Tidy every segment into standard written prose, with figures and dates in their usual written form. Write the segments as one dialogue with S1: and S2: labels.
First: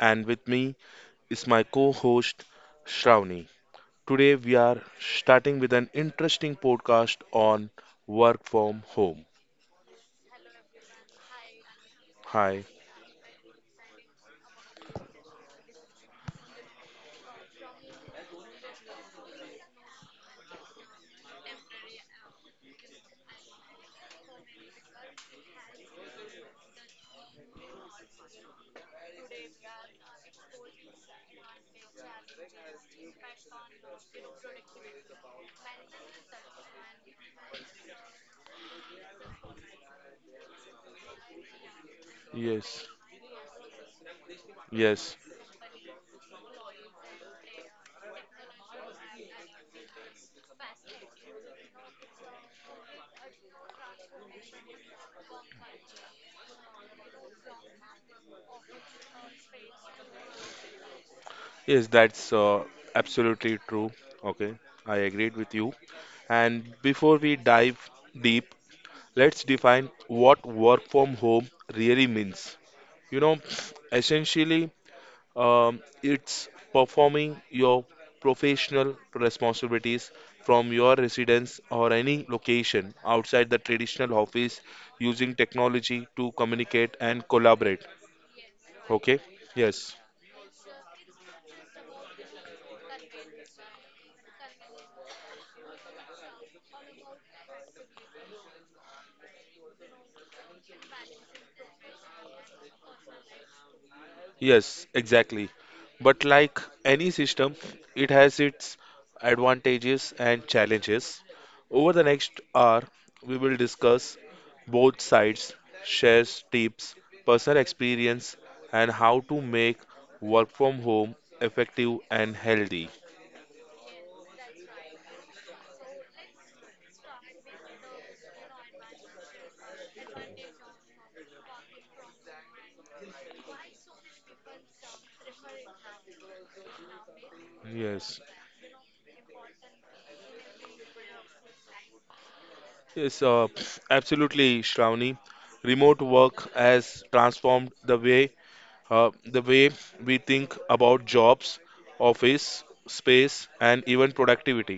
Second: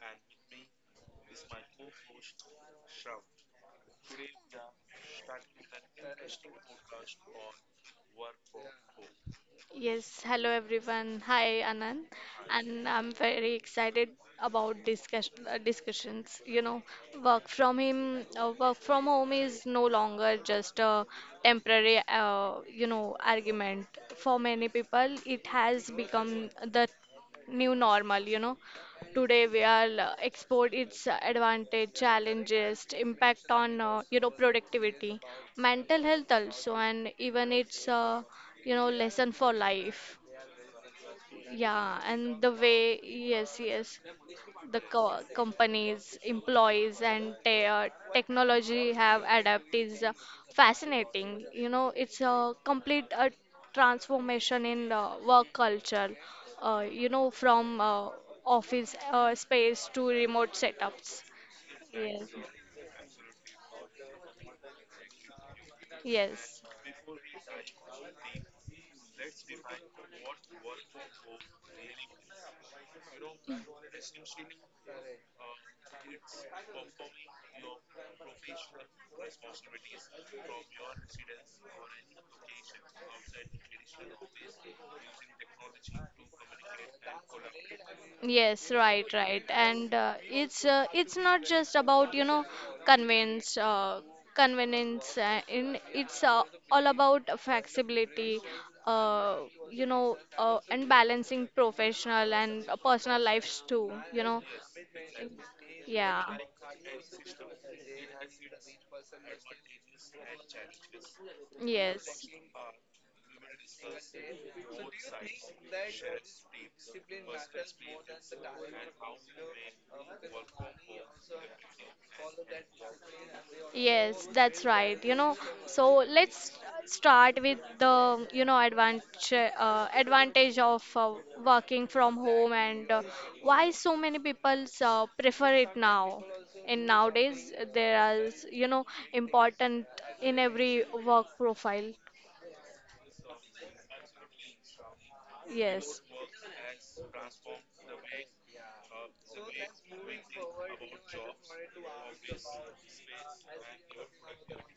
S1: and with me is my co host Shravani. Today, we are starting with an interesting podcast on work from home.
S2: Yes, hello everyone. Hi Anand,
S1: Hi,
S2: and I'm very excited about discussions. Work from work from home is no longer just a temporary argument. For many people, it has become the new normal. Today we are export its advantage, challenges, impact on productivity, mental health also, and even its lesson for life. Yeah, and the
S1: yes,
S2: way, yes, yes, the
S1: yes,
S2: co companies, employees, and te technology have adapt is fascinating. It's a complete transformation in work culture. From office space to remote setups.
S1: yes, that's absolutely true. Okay, I agreed with you.
S2: Yes,
S1: And before we dive deep, let's define what work from home really means. You know, essentially, it's
S2: yes,
S1: performing your professional responsibilities from your residence or any location outside the traditional office using technology to communicate and collaborate.
S2: yes, right,
S1: Okay?
S2: right, and
S1: Yes.
S2: it's not just about convenience, convenience, in it's All about flexibility, uh, and balancing professional and personal lives too, you know.
S1: Yes, exactly.
S2: Yeah.
S1: But like any system, it has its advantages and challenges. Over the
S2: Yes.
S1: next hour, we will discuss both sides, share tips, personal experience, and how to make work from home effective and healthy.
S2: Yes, that's right. So let's start with the, advantage of working from home and why so many people prefer it now. And nowadays there
S1: Yes,
S2: are, important in every work profile.
S1: yes, absolutely, Shravani. Remote
S2: Yes.
S1: work has transformed Uh, the way we think about jobs, office space, and even productivity.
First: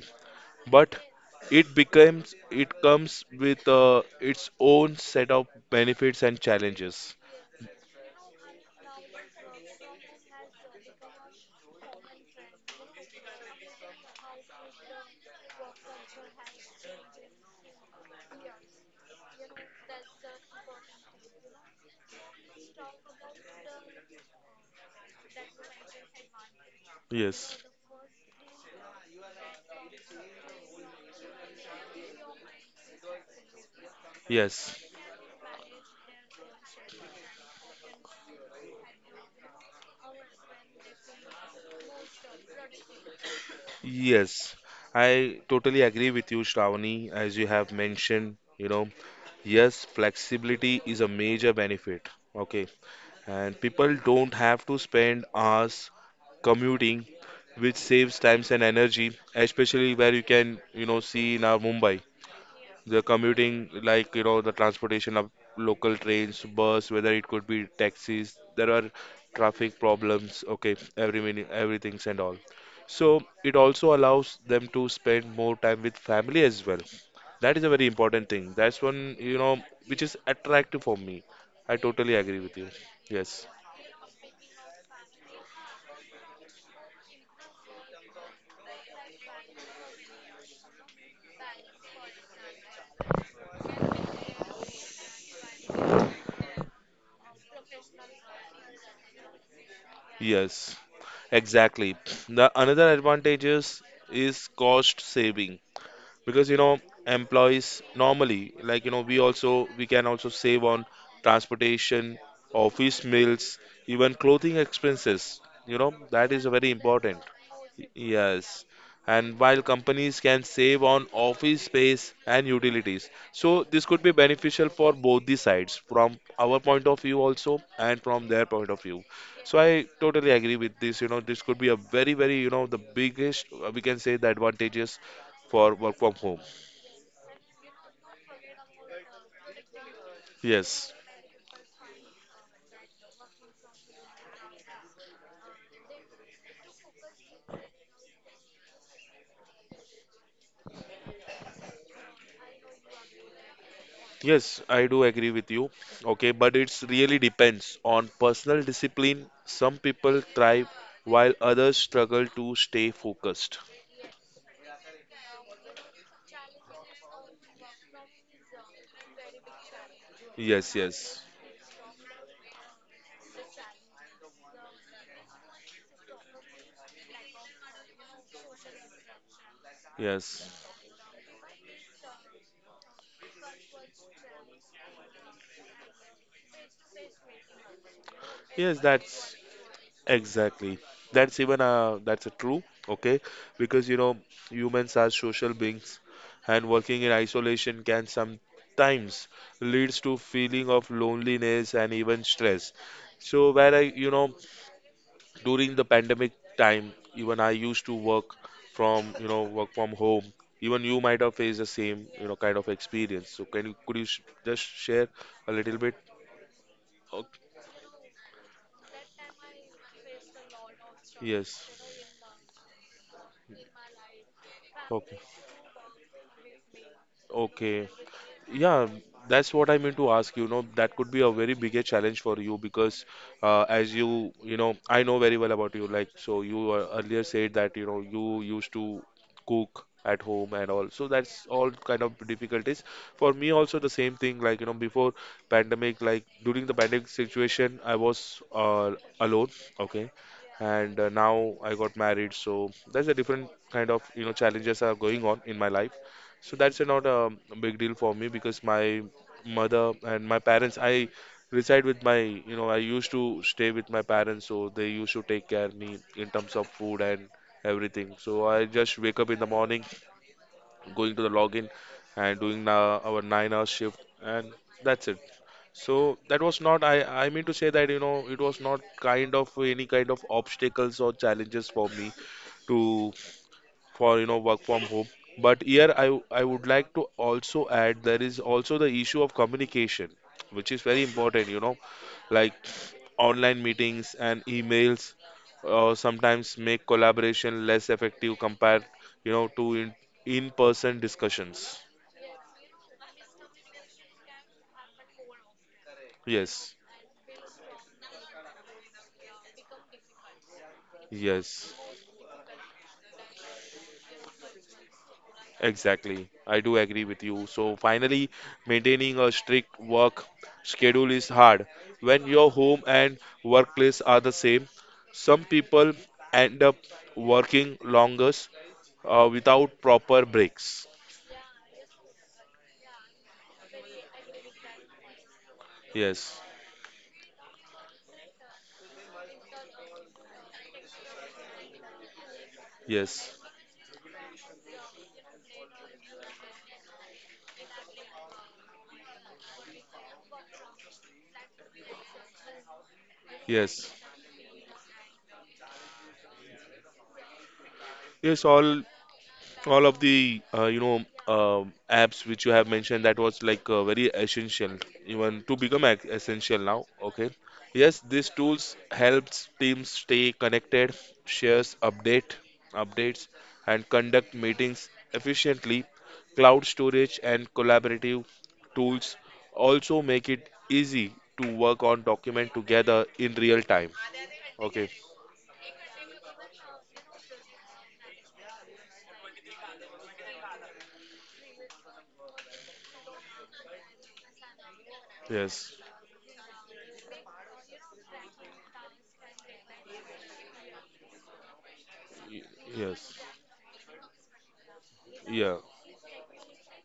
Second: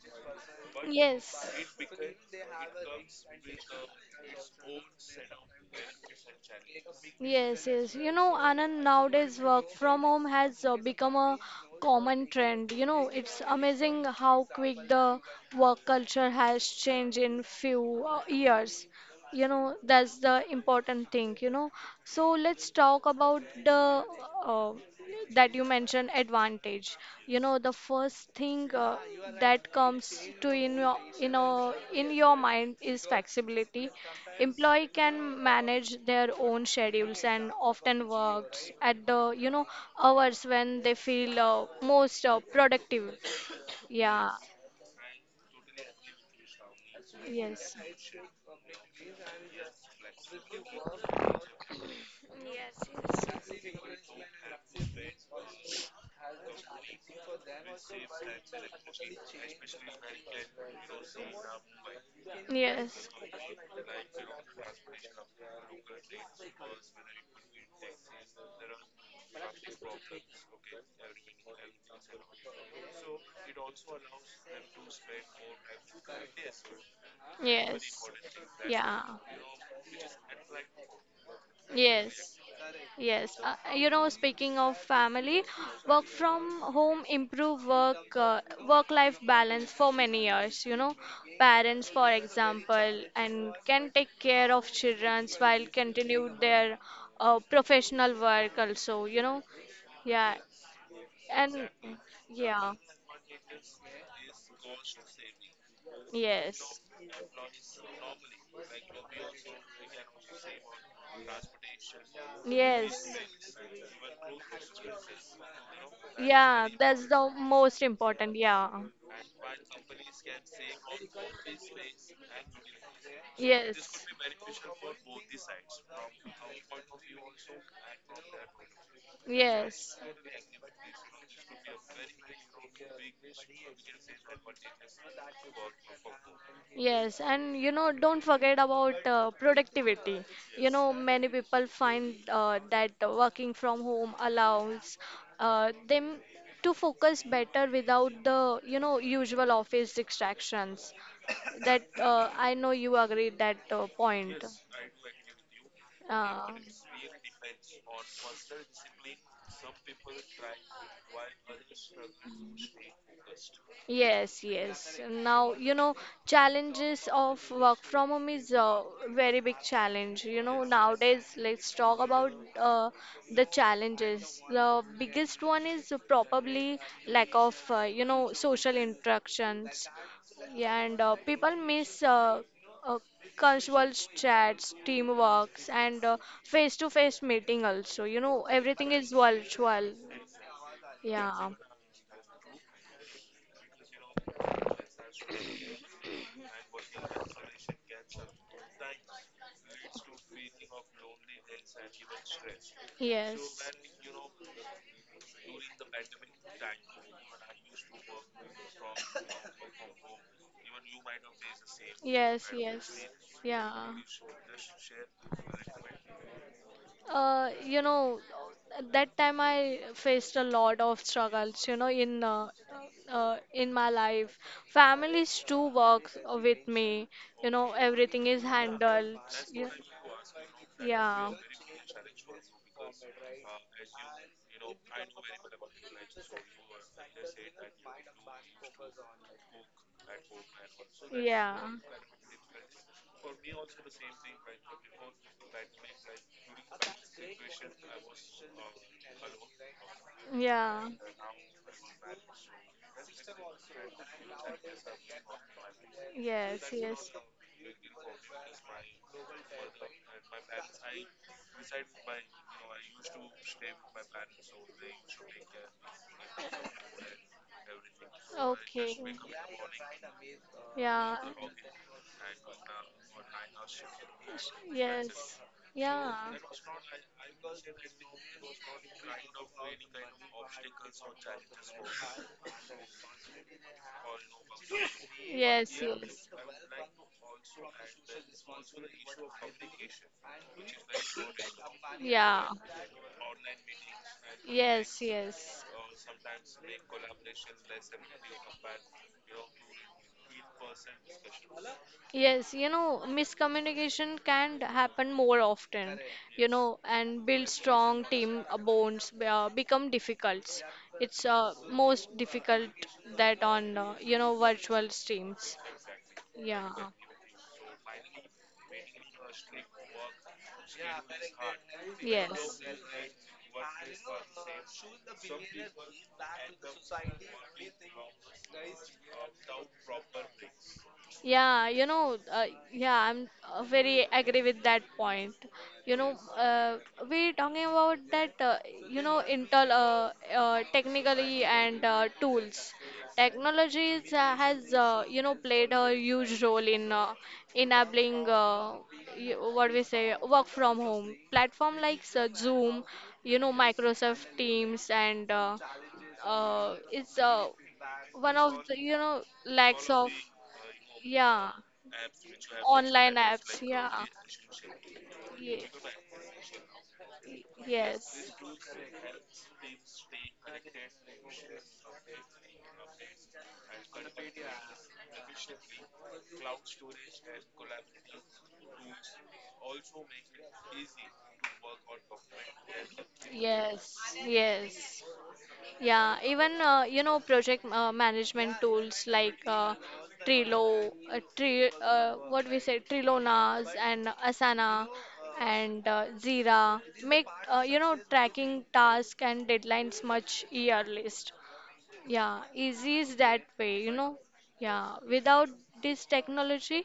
S1: But
S2: Yes.
S1: it becomes it comes with its own set of benefits and challenges.
S2: Yes, yes. Anand, nowadays work from home has become a common trend. It's amazing how quick the work culture has changed in few years. You know, that's the important thing, you know. So let's talk about the uh, that you mentioned advantage.
S1: Yes,
S2: The first thing that comes to in your mind is flexibility.
S1: yes,
S2: Employee can manage their own schedules and often works at the hours when they feel most productive. Yeah.
S1: yes. I totally agree with you, Shravani, as you have
S2: Yes.
S1: mentioned. You know, yes, flexibility is a major benefit. Okay, and people don't have to spend hours commuting, which saves times and energy, especially where you can, you know, see in our Mumbai, the
S2: Yes.
S1: commuting, like, you know, the transportation of local trains, bus, whether it could be taxis, there are traffic problems, okay, every minute, everything's and all. So it also allows them to spend more time with family as well. That is a very
S2: Yes.
S1: important thing. That's
S2: Yeah.
S1: one, you know, which is attractive for me. I totally
S2: Yes.
S1: agree with you.
S2: Yes,
S1: Yes.
S2: speaking of family, work from home improve work-life balance for many years. Parents, for example, and can take care of children while continue their professional work also. You know, yeah,
S1: Yes.
S2: and
S1: Exactly. The
S2: yeah,
S1: another advantages is cost saving because you know
S2: yes.
S1: employees normally like you know we can also save on transportation,
S2: Yes.
S1: office meals, even clothing expenses. You know that is
S2: Yeah,
S1: very
S2: that's
S1: important.
S2: the most important.
S1: Yes.
S2: Yeah.
S1: And while companies can save on office space and utilities, so this could
S2: Yes.
S1: be beneficial for both the sides, from our point of view also and from their point of view. So I
S2: Yes.
S1: totally agree with this. You know, this could be a very, very, you know, the biggest we can say the advantages for work from home.
S2: Yes, and don't forget about productivity.
S1: Yes.
S2: Many people find that working from home allows them to focus better without the, usual office distractions. That I know you agree that point.
S1: Yes, I do agree with you. Okay, but it's really depends on personal discipline. Some people thrive while others struggle
S2: Uh,
S1: to stay focused.
S2: Yes, yes. Now, challenges of work from home is a very big challenge.
S1: Yes, yes,
S2: Nowadays, let's talk about uh, the challenges. The biggest one is probably lack of, social interactions.
S1: yes,
S2: Yeah, and people miss uh, casual chats, teamworks, and face-to-face meeting also. You know,
S1: yes.
S2: everything is
S1: That's
S2: virtual.
S1: exactly.
S2: Yeah.
S1: That's a true. Okay, because you know humans are social beings, and working in isolation can sometimes leads to feeling of loneliness and even stress. So
S2: Yes.
S1: where I you know during the pandemic time, even I used to work from you know work from home. Even you might have faced the same you know
S2: Yes,
S1: kind of
S2: yes.
S1: experience. So can you
S2: Yeah.
S1: could you sh just share a little bit?
S2: Uh,
S1: Okay.
S2: you know, at that time I faced a lot of
S1: Yes.
S2: struggles, in my life.
S1: Okay.
S2: Families too work with me, you know,
S1: Okay.
S2: everything is
S1: Yeah,
S2: handled.
S1: that's what
S2: Yeah.
S1: I mean to ask. You know, that could be a
S2: Yeah.
S1: very bigger challenge for you because, as you, you know, I know very well about you. Like, so you earlier said that, you know, you used to cook at home and all. So that's
S2: Yeah,
S1: all kind of difficulties. For me, also the same thing. Like, you know, before pandemic, like during the pandemic situation, I was alone. Okay.
S2: yeah,
S1: And now I got married. So that's a different kind of, you know, challenges are going on in my life. So
S2: yes,
S1: that's not
S2: yes.
S1: a big deal for me because my mother and my parents, I reside with my, you know, I used to stay with my parents, so they used to take care of me in terms of food and everything. So I
S2: Okay,
S1: just wake up in the morning, going
S2: yeah,
S1: to the login and doing our 9 hour shift, and that's it.
S2: yes,
S1: So that was not, I mean to say that, you know, it was not kind of any
S2: yeah,
S1: kind of obstacles or challenges for me to for you know work from home. But
S2: yes,
S1: here i w-
S2: yes.
S1: i would like to also add there is also the issue of communication, which is very important, you know,
S2: Yeah.
S1: like online meetings and
S2: Yes,
S1: emails
S2: yes.
S1: sometimes make collaboration less effective compared you know to in person discussions.
S2: Yes, you know, miscommunication can happen more often,
S1: Yes,
S2: and build strong team bonds become difficult. It's
S1: yes.
S2: most difficult that on, virtual streams.
S1: Exactly. I
S2: Yeah,
S1: do agree with you. So finally, maintaining a strict work schedule is hard. When your
S2: yes.
S1: home and workplace are the same, some people end up working longest without proper breaks.
S2: Yeah, yeah, I'm very agree with that point. You know,
S1: Yes,
S2: uh, we talking about that, you know, intel technically and tools.
S1: yes,
S2: Technologies has, played a huge role in enabling what we say work from home. Platform like Zoom,
S1: yes.
S2: Microsoft Teams and it's one
S1: Yes,
S2: of the
S1: all all
S2: lacks
S1: of
S2: of
S1: the you know
S2: yeah
S1: apps which you have mentioned
S2: online
S1: that was
S2: apps
S1: like
S2: yeah
S1: very essential even to
S2: Ye-
S1: become essential now, okay. Yes, these
S2: yes
S1: tools helps teams stay connected, shares update updates, and conduct meetings efficiently. Cloud storage and collaborative tools also make it easy to work on document together in real time,
S2: yes
S1: okay.
S2: yes yeah, even project management tools like Trello, Tre what we say Trilonas and Asana
S1: Yes.
S2: and Jira make tracking task and deadlines much earliest.
S1: Y-
S2: Yeah, easy is
S1: yes.
S2: that way, you know. Yeah, without
S1: Yeah.
S2: this technology,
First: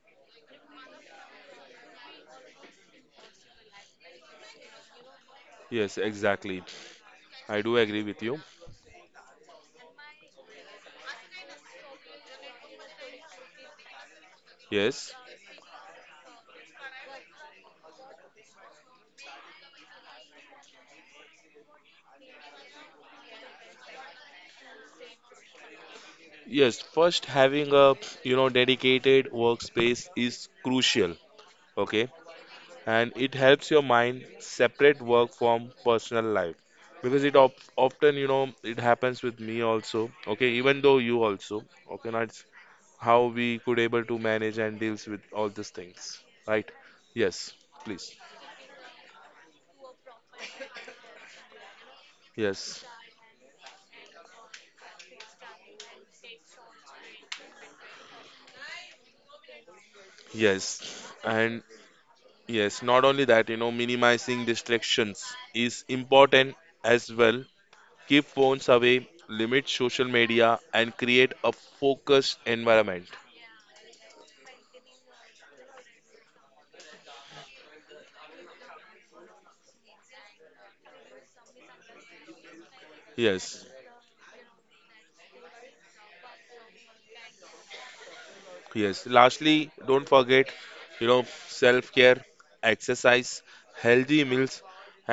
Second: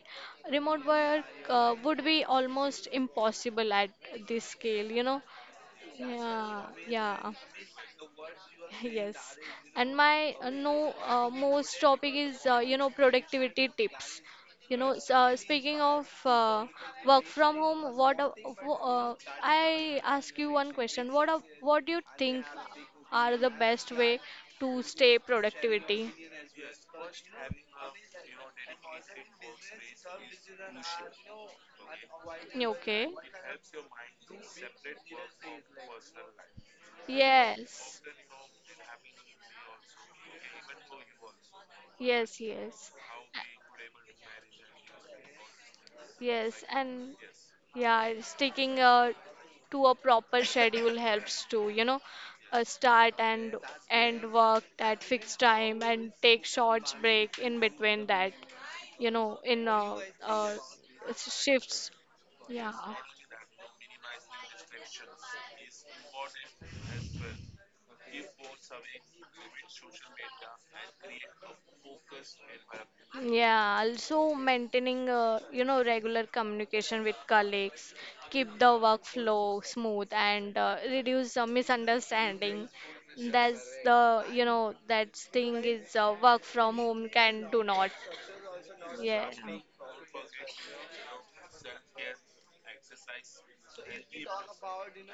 S2: remote work would be almost impossible at this scale, you know.
S1: Yes,
S2: Yeah,
S1: exactly.
S2: yeah.
S1: I do agree with you.
S2: Yes, and my no most topic is productivity tips.
S1: Yes.
S2: Speaking of work from home, I ask you one question. What do you think are the best way to stay productivity?
S1: Yes, first having a, you know, dedicated workspace is crucial, okay?
S2: Okay.
S1: And it helps your mind separate work from personal life because it op
S2: Yes.
S1: often, you know, it happens with me also, okay? Even though you also, okay? Now
S2: Yes,
S1: it's
S2: yes.
S1: how we could able to manage and deals with all these things,
S2: Yes,
S1: right?
S2: and
S1: Yes, please.
S2: yeah, sticking to a proper schedule helps to,
S1: Yes.
S2: start and end work at fixed time and take short break in between that, you know, in uh,
S1: Yes. And
S2: shifts. Yeah.
S1: yes, not only that, you know, minimizing distractions is important as well. Keep phones away, limit social media, and create a focused environment.
S2: Yeah, also maintaining, regular communication with colleagues, keep the workflow smooth and reduce misunderstanding. That's
S1: Yes,
S2: the, that thing is work from home can do not.
S1: yes.
S2: Yeah.
S1: Lastly, don't forget, you know, self care, exercise, healthy meals,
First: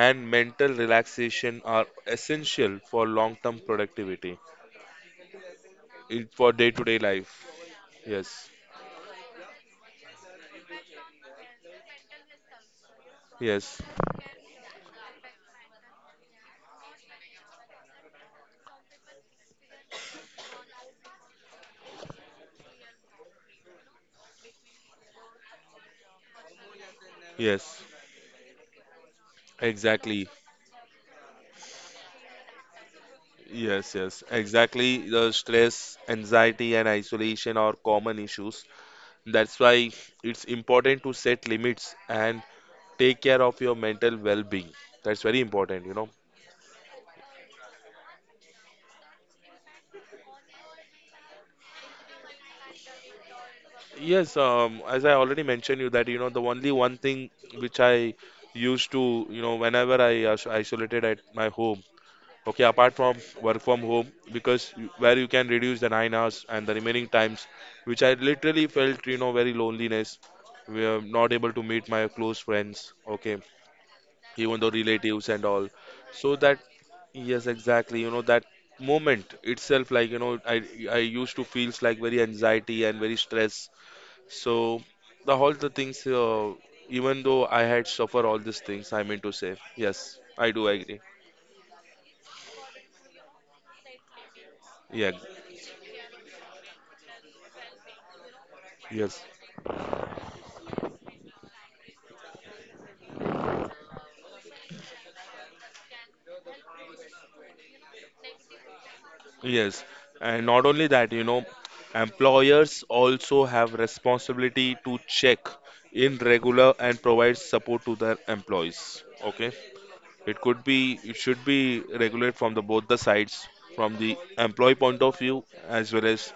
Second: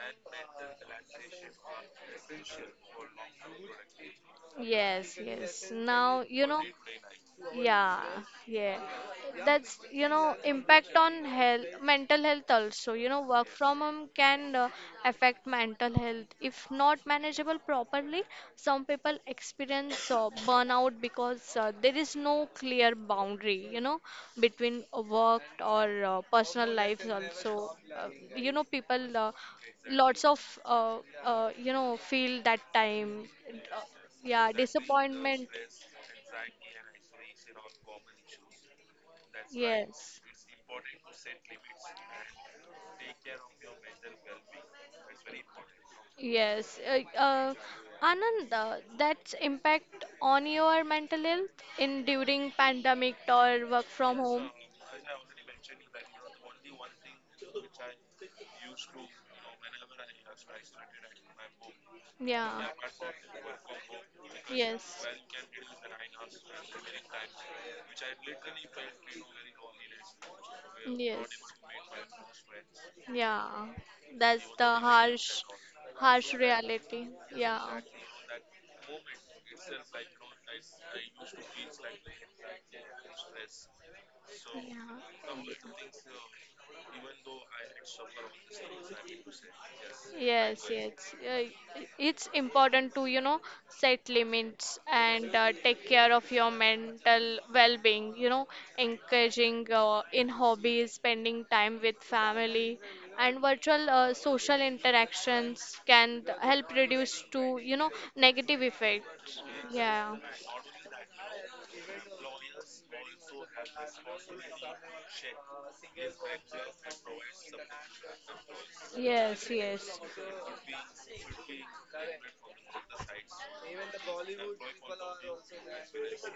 S1: and mental relaxation are essential for long term productivity
S2: Yes, yes. Now,
S1: in
S2: you
S1: for
S2: know,
S1: day to day life.
S2: yeah,
S1: Yes,
S2: yeah. That's, impact on health, mental health also. Work from
S1: yes,
S2: home can affect mental health. If not manageable properly, some people experience burnout because there is no clear boundary, between work or personal life also.
S1: yes,
S2: You know, people lots
S1: exactly.
S2: of you know Feel that time uh,
S1: Yes, yes,
S2: yeah,
S1: exactly. The
S2: disappointment.
S1: stress, anxiety, and isolation are common issues. That's why
S2: Yes.
S1: it's important to set limits and take care of your mental well-being. That's very important, you know.
S2: Yes. Anand, that's impact on your mental health in during pandemic or work from
S1: Yes,
S2: home.
S1: as I already mentioned you that, you know, the only one thing which I used to, you know, whenever I isolated at my home, okay,
S2: Yeah.
S1: apart from work from home, because you-
S2: Yes.
S1: where you can reduce the 9 hours and the remaining times, which I literally felt, you know, very loneliness. We are
S2: Yes.
S1: not able to meet my close friends, okay,
S2: Yeah. That's
S1: even though
S2: the
S1: relatives and all. So
S2: harsh
S1: that,
S2: reality.
S1: yes,
S2: Yeah.
S1: exactly, you know, that moment itself, like, you know, I used to feels like very anxiety and very stress. So the all the things, even
S2: Yeah.
S1: though I had suffer all these things, I mean to say, yes, I do
S2: Yes,
S1: agree.
S2: yes. It's important to, set limits
S1: Yeah,
S2: and take care of your mental well-being,
S1: yes.
S2: engaging in hobbies, spending time with family, and virtual social interactions can help reduce to, negative effects.
S1: Yes,
S2: Yeah.
S1: and not only that, you know, employers also have responsibility to check in regular and provide support to their employees.
S2: Yes,
S1: Okay,
S2: yes.
S1: it should be regulated from the both the sides, from the employee point of view as well as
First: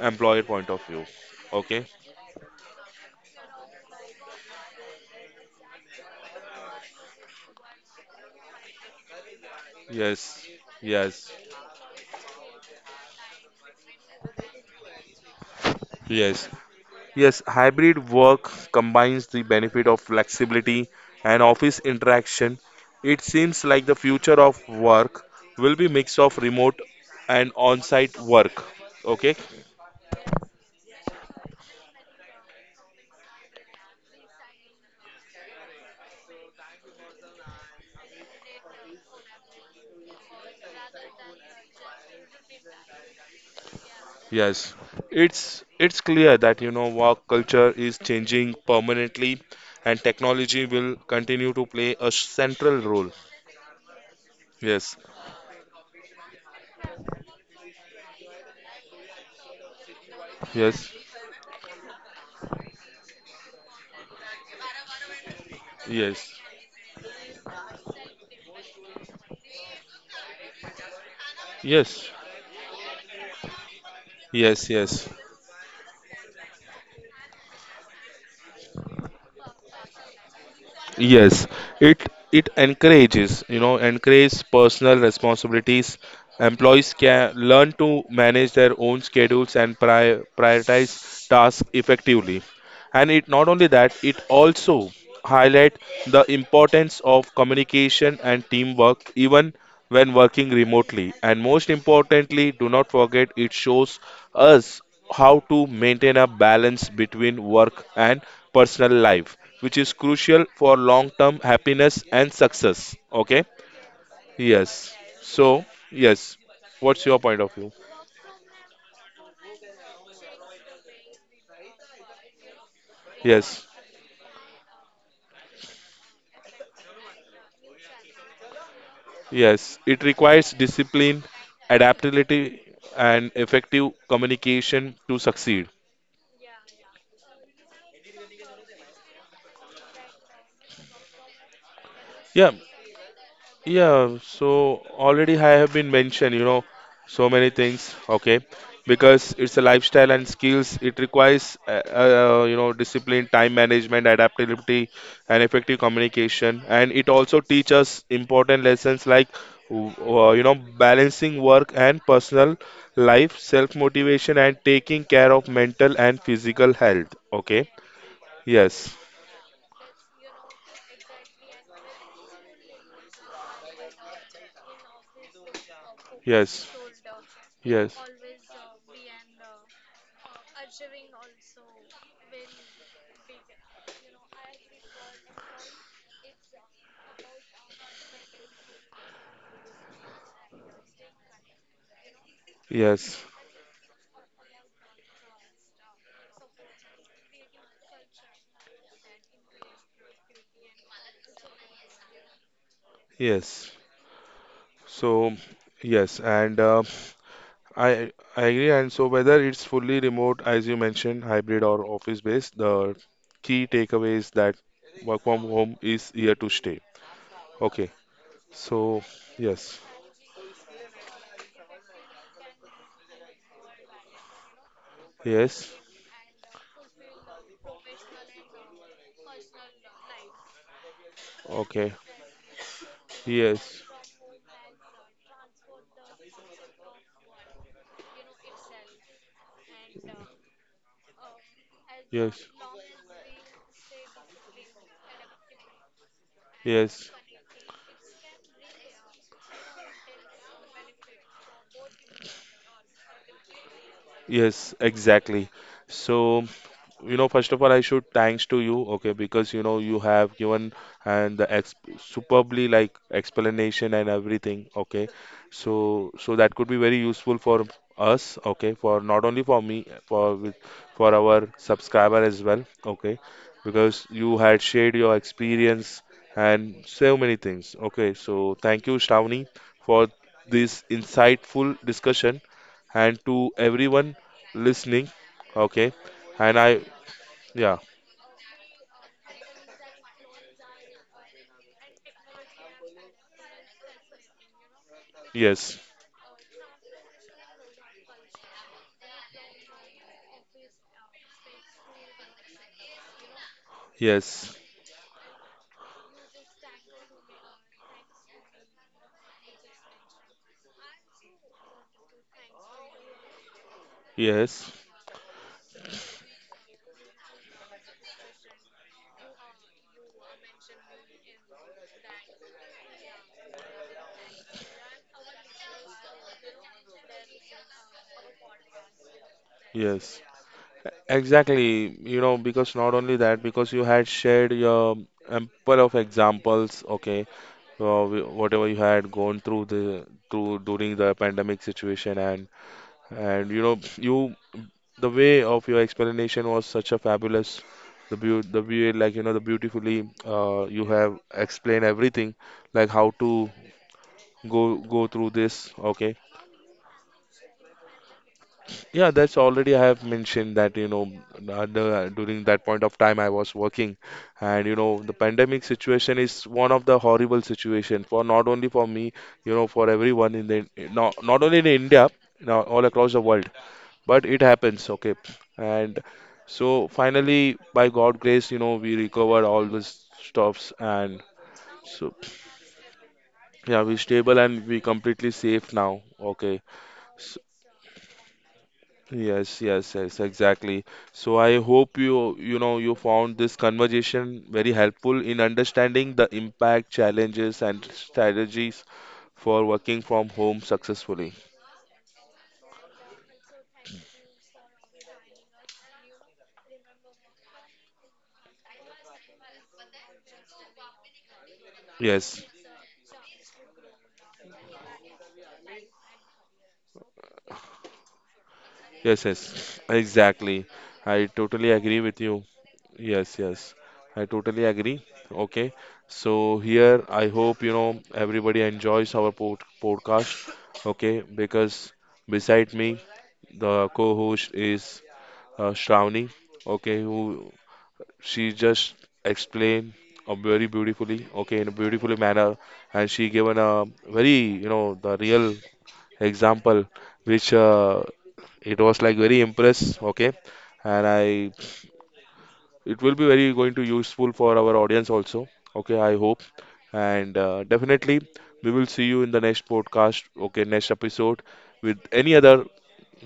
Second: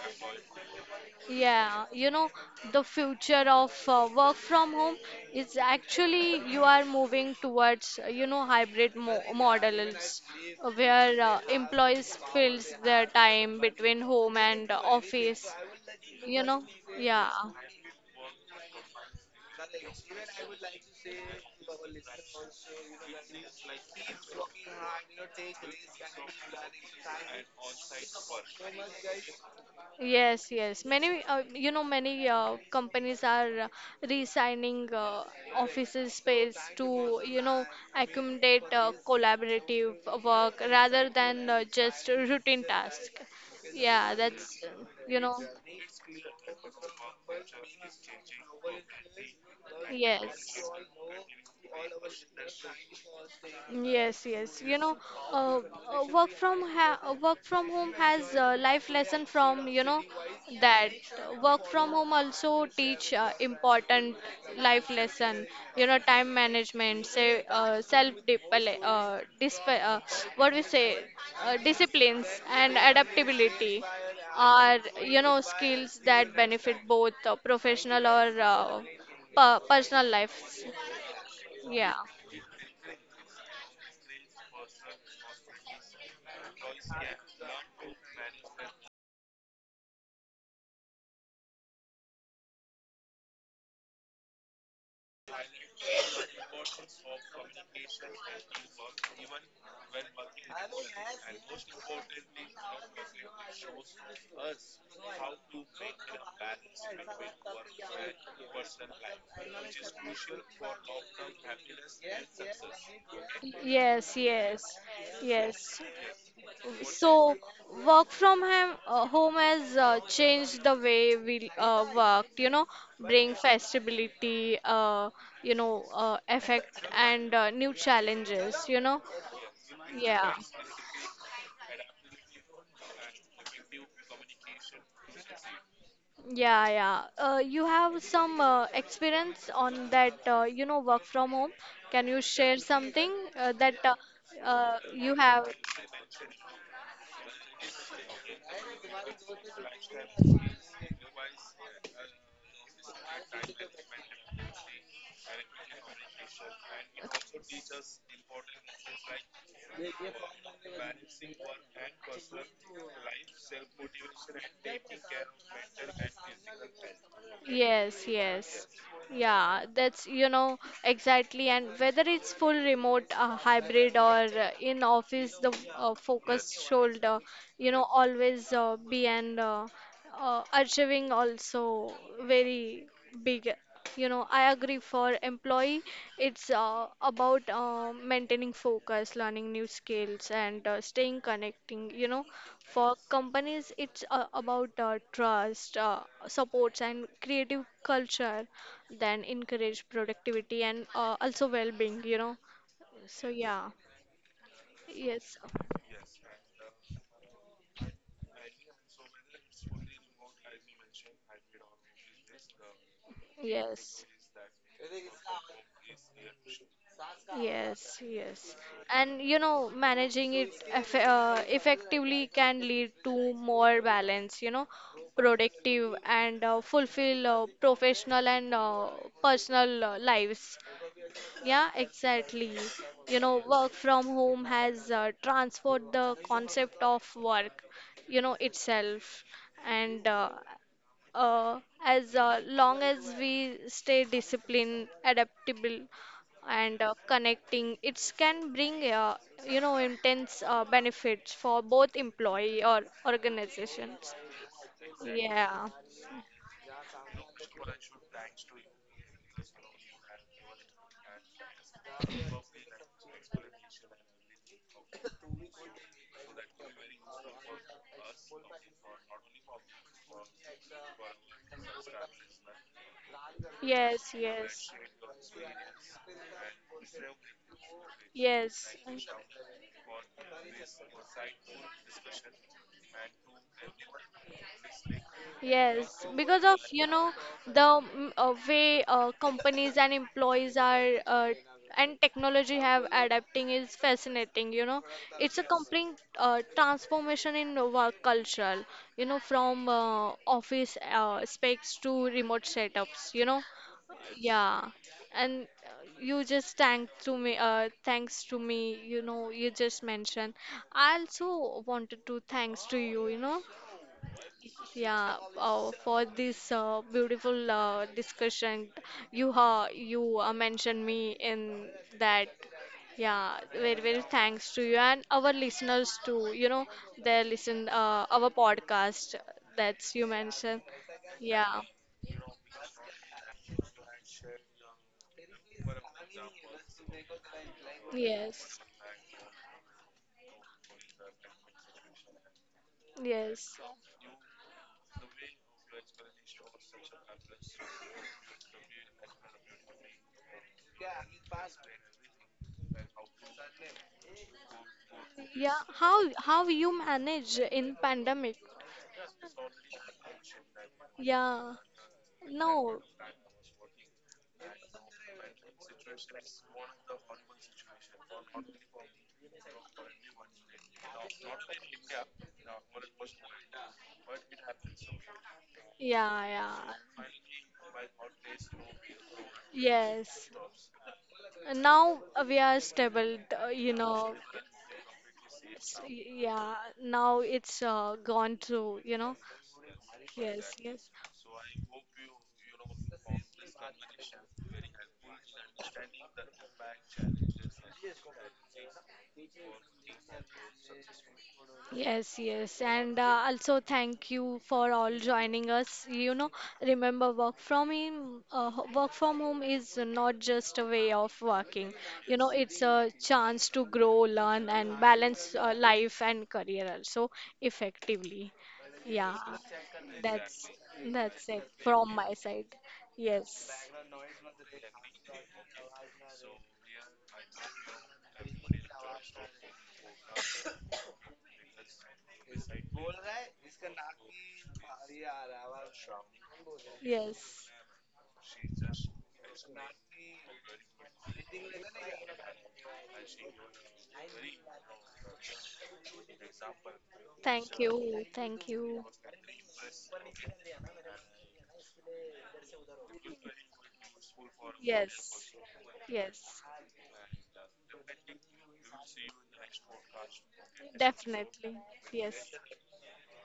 S1: employer point of view.
S2: Yeah,
S1: Okay,
S2: the future of work from home is actually you are moving towards, hybrid mo models
S1: yes,
S2: where
S1: yes,
S2: employees fills their time between home and office, you
S1: yes.
S2: know. Yeah.
S1: Yes, hybrid work combines the benefit of flexibility and office interaction. It seems like the future of work will be mix of remote and on-site work. Okay?
S2: Yes, yes. Many, many companies are resigning offices space to, accommodate collaborative work rather than just routine task. Yeah, that's,
S1: Yes.
S2: you know,
S1: It's clear that you know work culture is changing permanently and
S2: yes.
S1: technology will continue to play a central role.
S2: Yes, yes.
S1: Yes.
S2: Uh, Work from home has life lesson from, you know, that
S1: Yes.
S2: work from home also teach important life lesson,
S1: Yes.
S2: time management, say self dip disp what we say,
S1: Yes.
S2: disciplines and adaptability
S1: Yes,
S2: are,
S1: yes.
S2: skills that benefit both professional or personal lives.
S1: Yes,
S2: Yeah.
S1: it it encourages, you know, encourages personal responsibilities. Employees can learn to manage their own schedules and prioritize tasks effectively. And it not only that, it also highlight the importance of communication and teamwork even when working remotely. And most importantly, do not forget it shows us how to maintain a balance between work and personal life, which is crucial for long term happiness and success. Okay,
S2: Yes, yes,
S1: yes. So,
S2: yes.
S1: yes, what's your
S2: So,
S1: point of view?
S2: work from home has changed the way we worked, bring
S1: Yes,
S2: flexibility, effect and new challenges, you know.
S1: yes, it
S2: Yeah,
S1: requires discipline, adaptability, and effective communication to succeed.
S2: yeah, yeah. You have some experience on that, work from home. Can you
S1: Yeah,
S2: share something that
S1: yeah, so
S2: you
S1: already
S2: have?
S1: I have been mentioned, you know, so many things, okay, because it's a lifestyle and skills. It requires, you know, discipline, time management, adaptability, and effective communication. And it also teaches important lessons like, w- you know, balancing work and personal life, self-motivation, and taking care of mental and physical health. Okay.
S2: Yes, yes.
S1: Yes.
S2: Yeah, that's, exactly. And whether it's full remote, hybrid, or in office, the focus
S1: Yes.
S2: should,
S1: Yes.
S2: always be and achieving also very big. I agree for employee, it's about maintaining focus, learning new skills, and staying connecting, for
S1: Yes.
S2: companies, it's about trust, supports, and creative culture, then encourage productivity and also well-being, you know. So,
S1: Yes.
S2: yeah,
S1: So,
S2: yes,
S1: yes, and I I agree. And so, whether it's fully remote, as you mentioned, hybrid or office based, the key
S2: yes.
S1: takeaway is that work from home is here to stay. Okay.
S2: Yes, yes.
S1: So,
S2: And
S1: yes,
S2: managing it effectively can lead to more balance,
S1: yes,
S2: productive and fulfill professional and personal lives. Yeah,
S1: okay,
S2: exactly. Work
S1: yes.
S2: from home has transformed the concept of work, itself. And as
S1: Yes.
S2: long as we stay disciplined, adaptable, and
S1: Yes.
S2: connecting, it can bring, intense benefits for both employee or organizations.
S1: Yes, exactly.
S2: Yeah.
S1: So you know first of all I should thanks to you, okay, because you know you have given and the superbly like explanation and everything, okay. So so that could be very useful for us, okay, for not only for me, for with for our subscriber as well, okay, because
S2: Yes,
S1: you had
S2: yes.
S1: shared your experience and so many things, okay. So
S2: Yes.
S1: thank you, Shravani, for this insightful discussion, and to everyone listening, okay,
S2: Yes, because
S1: and
S2: of
S1: I yeah.
S2: way companies and employees are and technology have adapting is fascinating. It's a
S1: Yes.
S2: complete transformation in work culture. From office specs to remote setups. You know.
S1: Yes.
S2: Yeah, and you just thank to me. Thanks to me, you know, you just mentioned. I also wanted to thanks to you,
S1: Yes.
S2: yeah, for this beautiful discussion. You mentioned me in that. Yeah, very very thanks to you and our listeners too. They listen our podcast. That's you
S1: Yes.
S2: mentioned. Yeah.
S1: Exactly. You know, because not only that, because you had shared your ample of examples, okay,
S2: Yes.
S1: whatever you had gone through the through during the pandemic situation, and
S2: Yes.
S1: you know, you the way of your explanation was such a fabulous, the way like you know the beautifully you have explained everything, like how to go through this,
S2: Yeah,
S1: okay.
S2: how you manage in pandemic?
S1: Yeah, that's already I have mentioned that, you know,
S2: Yeah,
S1: during that
S2: no,
S1: point of time I was working and you know the pandemic situation is one of the horrible situation for not only for me, you know, for everyone in the not only in India, now all across the world, but it happens, okay. And
S2: yeah, yeah,
S1: so finally by God grace, you know, we recovered all these
S2: yes.
S1: stuffs and
S2: Now
S1: so
S2: we are stable, you
S1: yeah, we're
S2: know.
S1: stable and we completely safe now,
S2: Yeah,
S1: okay.
S2: now it's gone through, you know.
S1: Yes, yes, yes,
S2: Yes,
S1: exactly.
S2: yes.
S1: So I hope you, you know, you found this conversation very helpful in understanding the impact, challenges, and strategies for working from home successfully.
S2: Yes, yes, and also thank you for all joining us. Remember work from home. Work from home is not just a way of working.
S1: Yes,
S2: It's a chance to grow, learn, and balance life and career also effectively. Yeah,
S1: yes, yes,
S2: that's
S1: exactly. I
S2: that's it
S1: totally
S2: from
S1: agree
S2: my
S1: with you.
S2: side.
S1: Yes,
S2: Yes,
S1: yes, I totally agree. Okay, so here I hope you know everybody enjoys our podcast. Okay, because beside me the co-host is Shravani, okay,
S2: yes.
S1: who she just explained very beautifully, okay, in a beautiful manner, and she given a very, you know, the real example, which
S2: Thank you, thank
S1: it
S2: you.
S1: was like very impressed, okay, and I, it will be very going to useful for our audience
S2: Yes,
S1: also, okay, I hope,
S2: yes.
S1: and definitely we will see you in the next podcast, okay, next episode
S2: Definitely.
S1: with
S2: Yes.
S1: any other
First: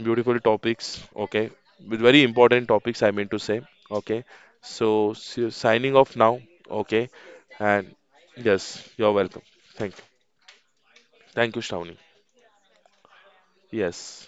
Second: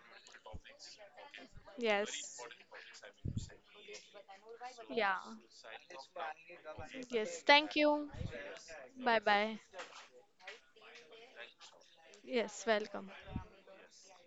S1: beautiful topics. Okay, with very
S2: Yes.
S1: important topics, I mean to say. Okay, so
S2: Yeah.
S1: signing off now. Okay,
S2: Yes. Thank
S1: and
S2: you.
S1: yes, you're
S2: Bye
S1: welcome.
S2: bye.
S1: Thank you. Thank you, Shravani.
S2: Yes. Welcome.
S1: Yes.